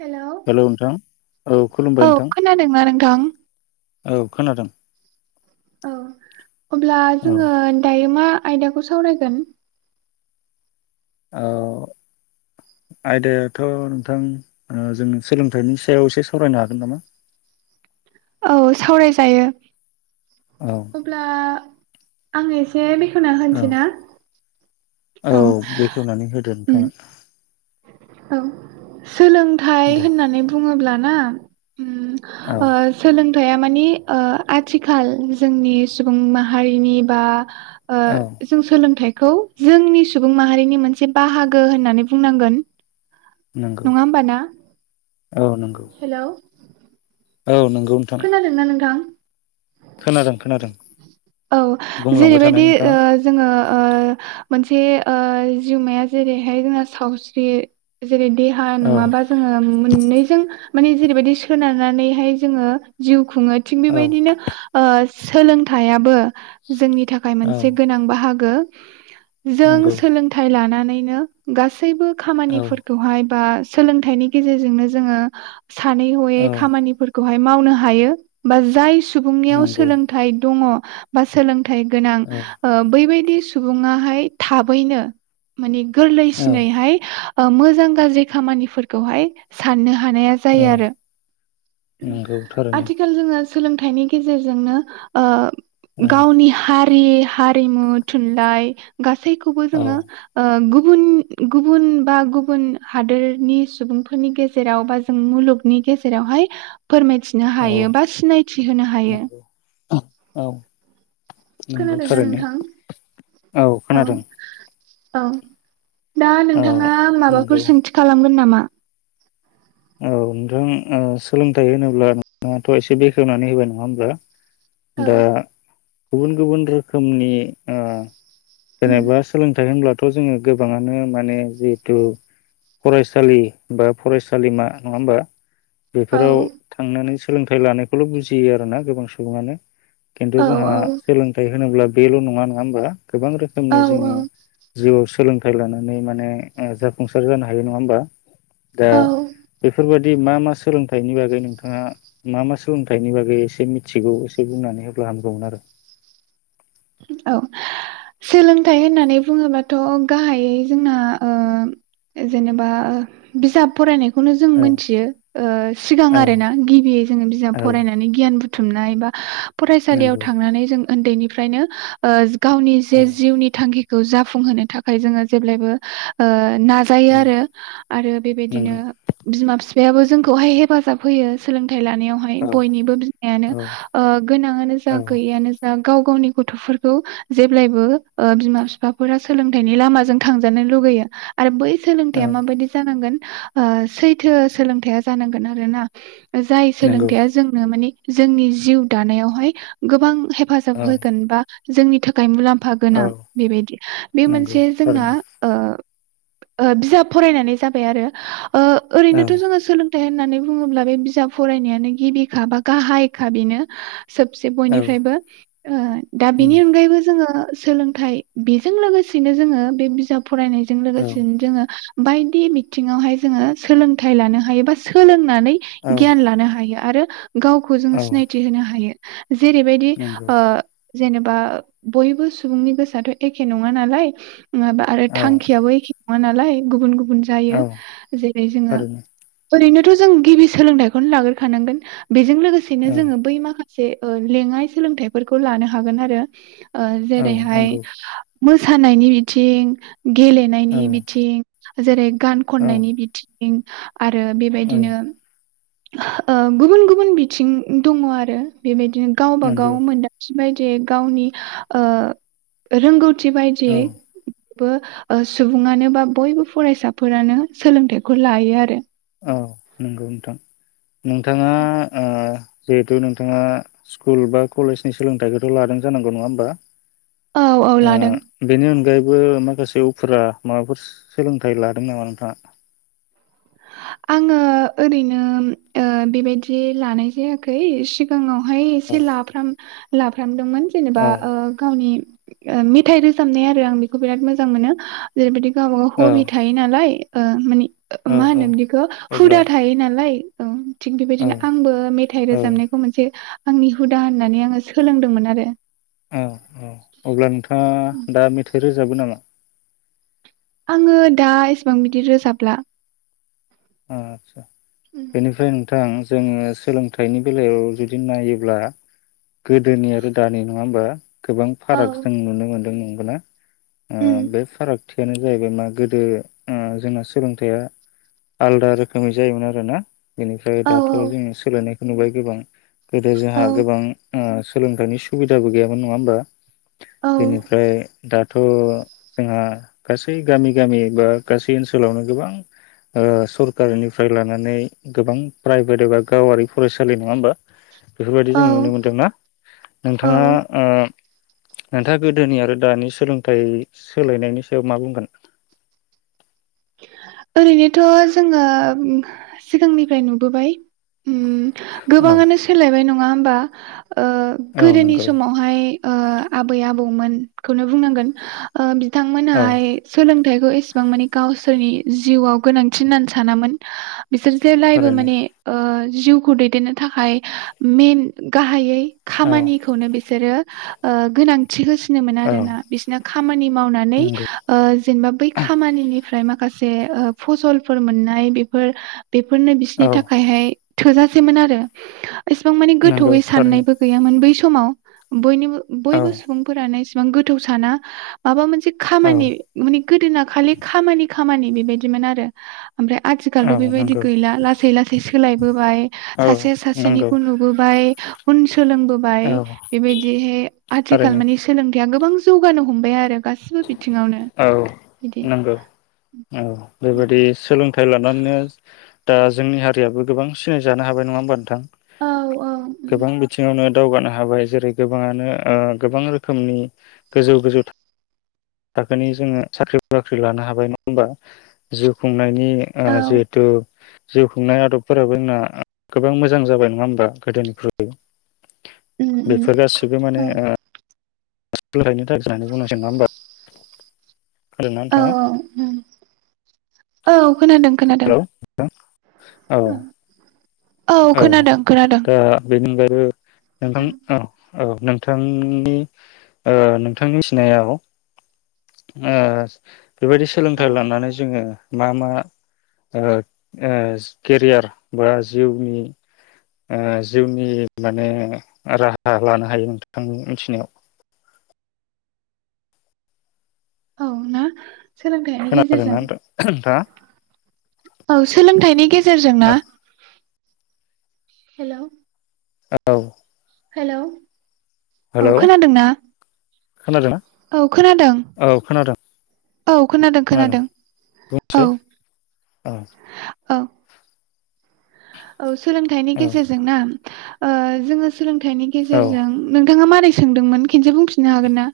Hello hello नोंथां औ खुलुमबाय नोंथां थां औ खोनादों औ अब्ला औ जोङो दायो मा आयदाखौ सावरायगोन ओ आयदायाथ' नोंथां ओ जों सोलोंथाइनि सायाव एसे सावरायनो हागोन नामा औ सावरायजायो औ अब्ला आं एसे बे खेवना औ होनसिना औ बेखेवनानै होदो नोंथाङा ओं सोलोंथाइ दे होननानै बुङोब्ला ना उम औ ओ सोलों थाइया मानि ओ आथिखाल जोंनि सुबुं माहारिनि बा ओ औ जों सोलोंथाइ खौ जोंनि सुबुं माहारिनि मोनसे बाहागो होननानै बुंनांगोन नङा होमबा ना ओ नोंगौ हेलौ खोनादोंना नोंथां खोनादों खोनादों औ बुंलांबाय थानाय जेरैबायदि ओ नोंथाङा जोङो ओ मोनसे ओ जिउमाया जेरैहाय जोंहा सावस्रि जेरै देहा औ नङाबा जोङो मोननैजों माने जेरैबायदि सोनारनानैहाय जोङो जिउ खुङो थिग औ बेबायदिनो ओ सोलोंथाइया बो जोंनि थाखाय औ मोनसे गोनां बाहा गो जों नंगौ सोलोंथाइ लाना नैनो गासैबो औ खामानिफोरखौहाय बा सोलोंथाइनि गेजेरजोंनो जोङो सानै हयै औ खामानिफोर खौहाय मावनो हायो बा जाय सुबुंनियाव नंगौ सोलोंथाइ दङ बा सोलों थाय गोनां औ ओ बैबाय दि सुबुहाय थाबैनो माने औ गोरलैसिनैहाय ओ मोजां गाज्रि खामानिफोरखौहाय साननो हानाया जायो औ आरो नंगौ थारैनो आथिखाल जोंङो सोलोंथाइनि गेजेरजोंनो ओ औ गावनि हा हारि हारिमु थुनलाइ गास गासैखौबो औ जोङो ओ गु गुबुन गुबुन बा गुबुन हादोरनि सुबुंफोरनि गेजेराव बा जों मुलुगनि गेजेरावहाय फोरमायथिनो औ हायो बा सिनायथि होनो हायो नंगौ औ नंगौ खोनादोंना थारैनो नोंथां औ खोनादों औ दा औ नोंथाङा नंगौ माबाफोर सोंथि खालामगोन नामा? औ नोंथां ओ सोलोंथाइ होनोब्ला नोंथाङाथ' एसे बेखेवनानै होबाय नङा होमबा औ दा गुबुन गुबुन रोखोमनि ओ जेनेबा सोलोंथाय होनब्ला थ जो गोबांनो माने जिथु फरायसालि बा फराय सालिमा नङा होमबा औ बेफोराव थांनानै सोलोंथाइ लानायखौल' बुजियो आरो ना गोबां सुबुंङानो खिन्थु औ जोंहा सोलोंथाइ होनोब्ला बेल' नङा नङा होनोमबा गोबां औ रोखोमनि जोङो औ जिउआव सोलों थाइ लानानै माने ओ जाफुंसार जानो हायो नङा होमबा? दा औ बेफोरबादि मा मा सोलोंथाइनि बागै नोंथाङा मा मा सोलोंथाइनि बागै एसे मिथिगौ एसे बुंनानै होब्ला हामगौमोन आरो। औ सोलोंथाइ होननानै बुङोबाथ गाहायै जोंना ओ जेनेबा ओ बिजाब फरायनाय। बेखौनो जों आरो मिथियो ओ सिगां औ आरो ना गिबियै जोङो बिजाब औ फरायनानै गियान बुथ थुमनाय एबा फरायसालियाव नंगौ थांनानै जों ओन्दैनिफ्रायनो ओ। गावनि औ जे जिउनि थांखि खौ जाफुंहोनो थाखाय जोङो जेब्लायबो ओ नाजायो उम आरो आरो बेबायदिनो नंगौ बिमा फिफ फायाबो जोंखौहाय हेफाजाब होयो सोलों थाइ लानायावहाय औ बयनिबो बिमायानो औ ओ गोनाङानो जा औ गैयियानो जा गाव गावनि गथफोरखौ जेब्लायबो ओ बिमा फिफाफोरा सोलोंथाइनि लामाजों थांजानो लुुबैयो आरो बै औ सोलोंथाइआ माबायदि जानांगोन ओ सैथो सोलोंथाइया जानांगोन आरोना‌। जाय नंगौ सोलोंथाइया जोंनो मानि जोंनि जिउ दानायावहाय गोबां हेफाजाब औ हो। जोंनि थाखाय मुलाम फा औ गोनां बेबायदि बे नंगौ मोनसे जोंना थारैनो ओ ओ बिजाब फरायनानै जाबाय आरो। ओ औ ओरैनोथ जोङो सोलों। थाय होननानै बुङोब्ला बे बिजाब फरायनायानो गिबिखा बा गाहायखा बेनो। सबसे औ बयनिफ्रायबो ओ दा उम बिनि अनगायैबो। जोङो सोलोंथाइ बेजों लोगोसेनो जोङो बे बिजाब फरायनायजों औ लोगोसेनो जोङो। बायदि बिथिङावहाय जोङो सोलोंथाइ लानो हायोबा सोलों। नानै औ गियान लानो हायो। आरो गावखौ जोङो औ सिनायथि होनो हायो। जेरैबायदि नंगौ जेनेबा बयबो सुबुंनि गोसोआथ एखे नङा नालाय माबा आरो औ थांखियाबो एखे मोलाय गुबुन गुबुन जायो औ जेरै जोङो थारैनो ओैरैनो थ' जों गिबि सोलोंथाइखौनो लाग्रोखानांगोन बेजों लोगोसेनो औ जोङो बै माखासे जे लेङाइ सोलोंथाइ फोरफोरखौ लानो हागोन आरो ओ औ जेरैहाय नंगौ मोसानायनि बिथिं गेलेनायनि औ बिथिं जेरै गान औ खननायनि बिथिं थिं आरो औ बेबायदिनो ओ गुबुन गुबुन बिथिं दङ आरो बेबायदि गावबा नंगौ गाव मोनादां बदि गावनि रोंगौथि थि औ बायदियै बौ सुबुङानो बा बयबो फरायसाफोरानो सोलोंथाइखौ लायो आरो औ नंगौ नोंथां नोंथाङा जिहेथु नोंथाङा स्कुल बा कलेजनि सोलोंथाइखौथ' लादों जानांगौ नङा होमबा औ औ लादों बो माखासे उफा माबाफोर सोलोंथाइ लादों नामा नोंथाङा आङो ओरैनो ओ बेबायदि लानाय जायाखै सिगाङाव हाय औ एसे लाफ लाफ्राम दोंमोन जेनेबा गावनि मेथाइ रोजाबनाय आरो आं बेखौ बिराद मोजां मोनो जेरैबायदि गावबागाव औ हबि थायो नालाय माने औ मा औ होनोम बिखौ अब्ला हुदा थायो नालाय औ थिग औ बेबायदिनो आंबो मेथाइ औ रोजाबनायखौ मोनसे आंनि हुदा होननानै आङो सोलोंदोंमोन आरो औ औ अब्ला नोंथाङा दा मेथाइ रोजा बो नामा? आङो दा एसेबां बिदि रोजाबला आदसा बेनिफ्राय नोंथां जोङो सोलोंथाइनि बेलायाव जुदि नायोब्ला गोदोनि आरो दानि नङा होमबा गोबां फाराग औ जों नुनो मोनो [unintelligible] नंगो ना ओ उम बे फाराग थियानो जाहैबाय मा गोदो ओ जोंना सोलोंथाइया आलदा रोखोमै जायोमोन आरो ना बेनिफ्राय औ दाथ' जोङो सोलायनाय नुबाय गोबां गोदो औ जोंहा गोबां ओ सोलोंथाइनि सुबिदाबो गैयामोन नङा होमबा औ बेनिफ्राय दा थ' जोंहा गासै गामि गामि बा गासै ओनसोलावनो गोबां ओ सरकारनिफ्राय लानानै गोबां प्राइभेट एबा गावारि फरायसालि नङा होमबा बेफोरबायदि जों औ नुनो मोनदों ना औ नोंथाङा ओ नोंथाङा गोदोनि आरो दानि सोलोंथाइ सोलायनायनि सायाव मा बुंगोन ओरैनोथ' जोङो सिगांनिफ्राय नुबोबाय उम औ गोबाङानो सोलायबाय नङा होमबा ओ औ गोदोनि नंगौ समावहाय ओ आबै आबौमोनखौनो बुंनांगोन ओ औ बिथांमोनाहाय सोंलों थाइखौ इसिबां माने गावसोरनि जिउआव गोनांथि होननानै सानामोन बिसोर जेब्लायबो थारैनो माने ओ जिउखौ दैदेननो थाखाय मेन गाहायै औ खामानिखौनो बे सोरो ओ गोनां थि होसिनोमोन औ आरोना बिसिना खामानि मावनानै नंगौ ओ जेनबा बै खामानिनि माखासे ओ फसलफोर मोननाय बेफोर बेफोरनो बिसिरनि औ थाखायहाय थोजासेमोन आरो एसेबां माने नंगौ गोथौयै थारैनो साननायबो गैयामोन बै समाव समाव बयनिबो औ बयबो सुबुंफोरा बां गोथौ साना माबा मोनसे से औ खामानि माने गोदोना खालि खामानि खामानि बेबायदिमोन आरो ओमफ्राय आथिखालथ बेबायदि नंगौ गैला लासै लासै सोलायबोबाय औ सासे नंगौ सासेनिखौ नुबोबाय उन स सोलोंबोबाय औ बेबायदिहाय आथिखाल थारैनो माने सोलों गोबां जौगानो हमबाय आरो गासिबो बिथिङावनो बिदि औ औ बेबायदि सोलोंथ थाइ लानानैनो दा जोंनि हारियाबो गोबां सिनायजानो हाबाय नङा होमबा नोंथां औ औ गोबां बिथिङावनो दावगानो हाबाय जेरै गोबाङानो ओ गोबां रोखोमनि गोजौ गोजौ थाखोनि जोङो साख्रि बाख्रि लानो हाबाय नङा होमबा जिउ खुंनाय नि ओ औ जिहेतु जिउ खुंनाय आदबफोराबो जोंना गोबां मोजां जाबाय नङा होमबा गोदोनिख्रुइ उम उम बेफोर गासैबो औ माने ओ [unintelligible] [unintelligible] [unintelligible] नानै औ थाङा औ उम औ खोनादों खोनादों औ ओं औ खोनादों खोनादों दा बेनि अनगायै बो नोंथां अ औ नोंथांनि ओ नोंथांनि मिथिनायाव ओ बेबायदि औ सोलोंथाइ लानानै जोङो मा मा ओ ओ केरियार बा जिउनि ओ जिउनि माने राहा लानो हायो नोंथांनि मिथिनायाव औ ना। सोलोंथाइनि गेजेरजों खोनादोंना नोंथाङा? औ सोलोंथाइनि गेजेरजों औ ना? हेल'। औ हेल' औ हेलौ खोनादोंना? खोनादोंना औ खोनादों औ खोनादों औ खोनादों खोनादों औ बुंसै औ औ। औ सोलोंथाइनि औ गेजेरजों ना ओ जोङो सोलोंथाइनि औ गेजेरजों नों नोंथाङा मारै सोंदोंमोन खेनसे बुंफिननो हागोन ना?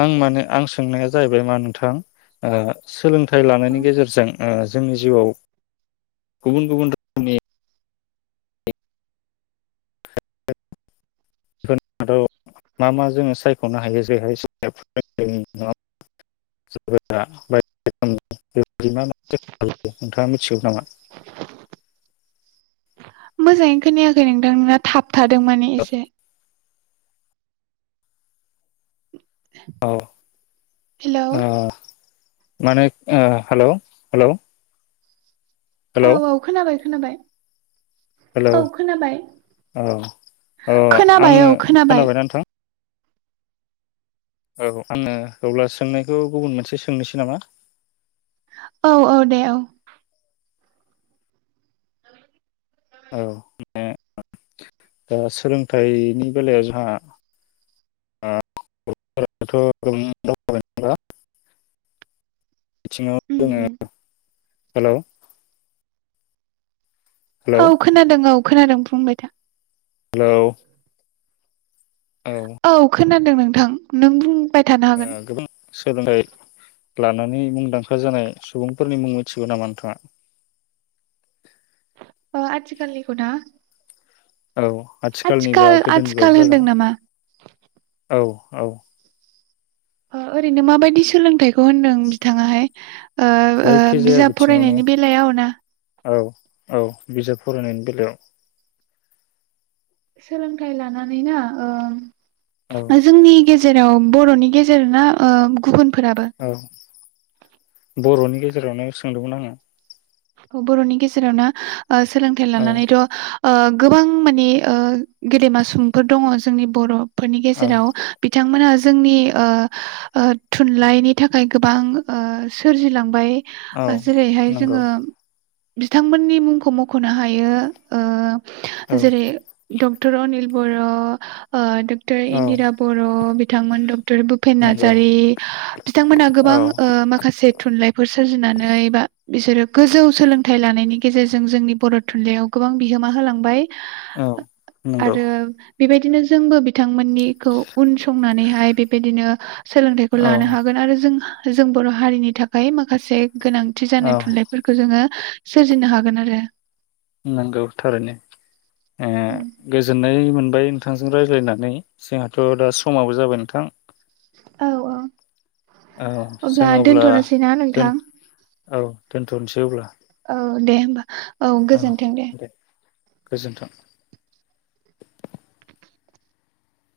आं माने आं सोंनाया जाहैबाय मा नोंथां ओ सोलोंथाइ लानायनि गेजेरजों ओ जोंनि जिउआव गुबुन गुबुन रोखोमनि फोरनि मादाव मा मा जोङो सायख'नो हायो जेरैहाय बे मा नोंथाङा मिथिगौ नामा? मोजाङैनो खोनायाखै नोंथां नोंना थाब थादों माने एसे। औ हेलौ औ। माने हेल' हेल'। औ औ खोनाबाय। खोनाबाय। हेलौ औ खोनाबाय औ अ खोनाबाय आङो औ खोनाबाय खोनाबायना नोंथां? औ आङो अब्ला सोंनायखौ गुबुन मोनसे सोंनोसै नामा? औ औ दे औ। औ बे दा सोलोंथाइनि बेलायाव जोंहा [unintelligible] मिथिङाव उम उम जोङो हेल'। औ खोनादों औ। खोनादों बुंबाय था। हेल' औ खोनादों नोंथां नों बुं। ओ गोबां सोलोंथाय लानानै मुंदांखा जानाय सुबुंफोरनि मुं मिथिगौ नामा नोंथाङा? अ आथिखालनिखौना औ आथिखालनिबा आथिखाल गोदोनिबाबो जागोन होनदों नामा औ औ ओ ओरैनो माबायदि सोलोंथाइखौ होनदों बिथांङाहाय ओ ओ जायखिजाया बिजाब बिथिङावनो फरायनायनि बेलायाव ना औ औ बिजाब फरायनायनि बेलायाव सोलोंथाइ लानानैना औ ओ जोंनि गेजे जेराव बर'नि गेजेरना ओ गुबुन औ बर'नि गे जेरावनो सोंदोंमोन आङो। बर'नि गेजेराव ना ओ सोलोंथाइ आङो लानानैथ' ओ गोबां माने ओ गेदेमा सुबुंफोर दङ जोंनि बर' फोरनि औ गेजेराव बि बिथांमोनहा जोंनि ओ ओ थुनलाइनि थाखाय गोबां ओ सोरजिलांबाय औ जेरैहाय नंगौ जोंङो बिथांमोननि मुंखौ मखनो हायो ओ औ जेरै- डक्टर अनिल बर' ओ डक्टर औ इन्दिरा बर' बिथांमोन डक्टर भुपेन नंगौ नार्जारी बिथांमोनहा औ गोबां ओ माखासे थुनलाइफोर सोरजिनानै बा बिसोरो गोजौ सोलोंथाइ लानायनि गेजेरजों जोंनि बर' थुनलाइयाव गोबां बिहोमा होलांबाय। औ नंगौ आरो बेबायदिनो जोंबो बिथां मोननिखौ उन संनानैहाय बेबायदिनो सोलोंथाइखौ औ लानो हागोन आरो जों जों बर' हारिनि थाखाय माखासे गोनांथि औ जानाय थुनलाइ ङो सोरजिनो हागोन आरो नोंगौ थारैनो ओ गोजोननाय मोन बाय नोंथांजों रायज्लायनानै जोंहाथ' दा समाबो जाबाय नोंथां। औ औ औ जों अब्ला दोनथ'नोसैना दोन नोंथां? औ दोनथनोसै अब्ला। औ दे होमबा। औ गोजोनथों दे। गोजोन्थों।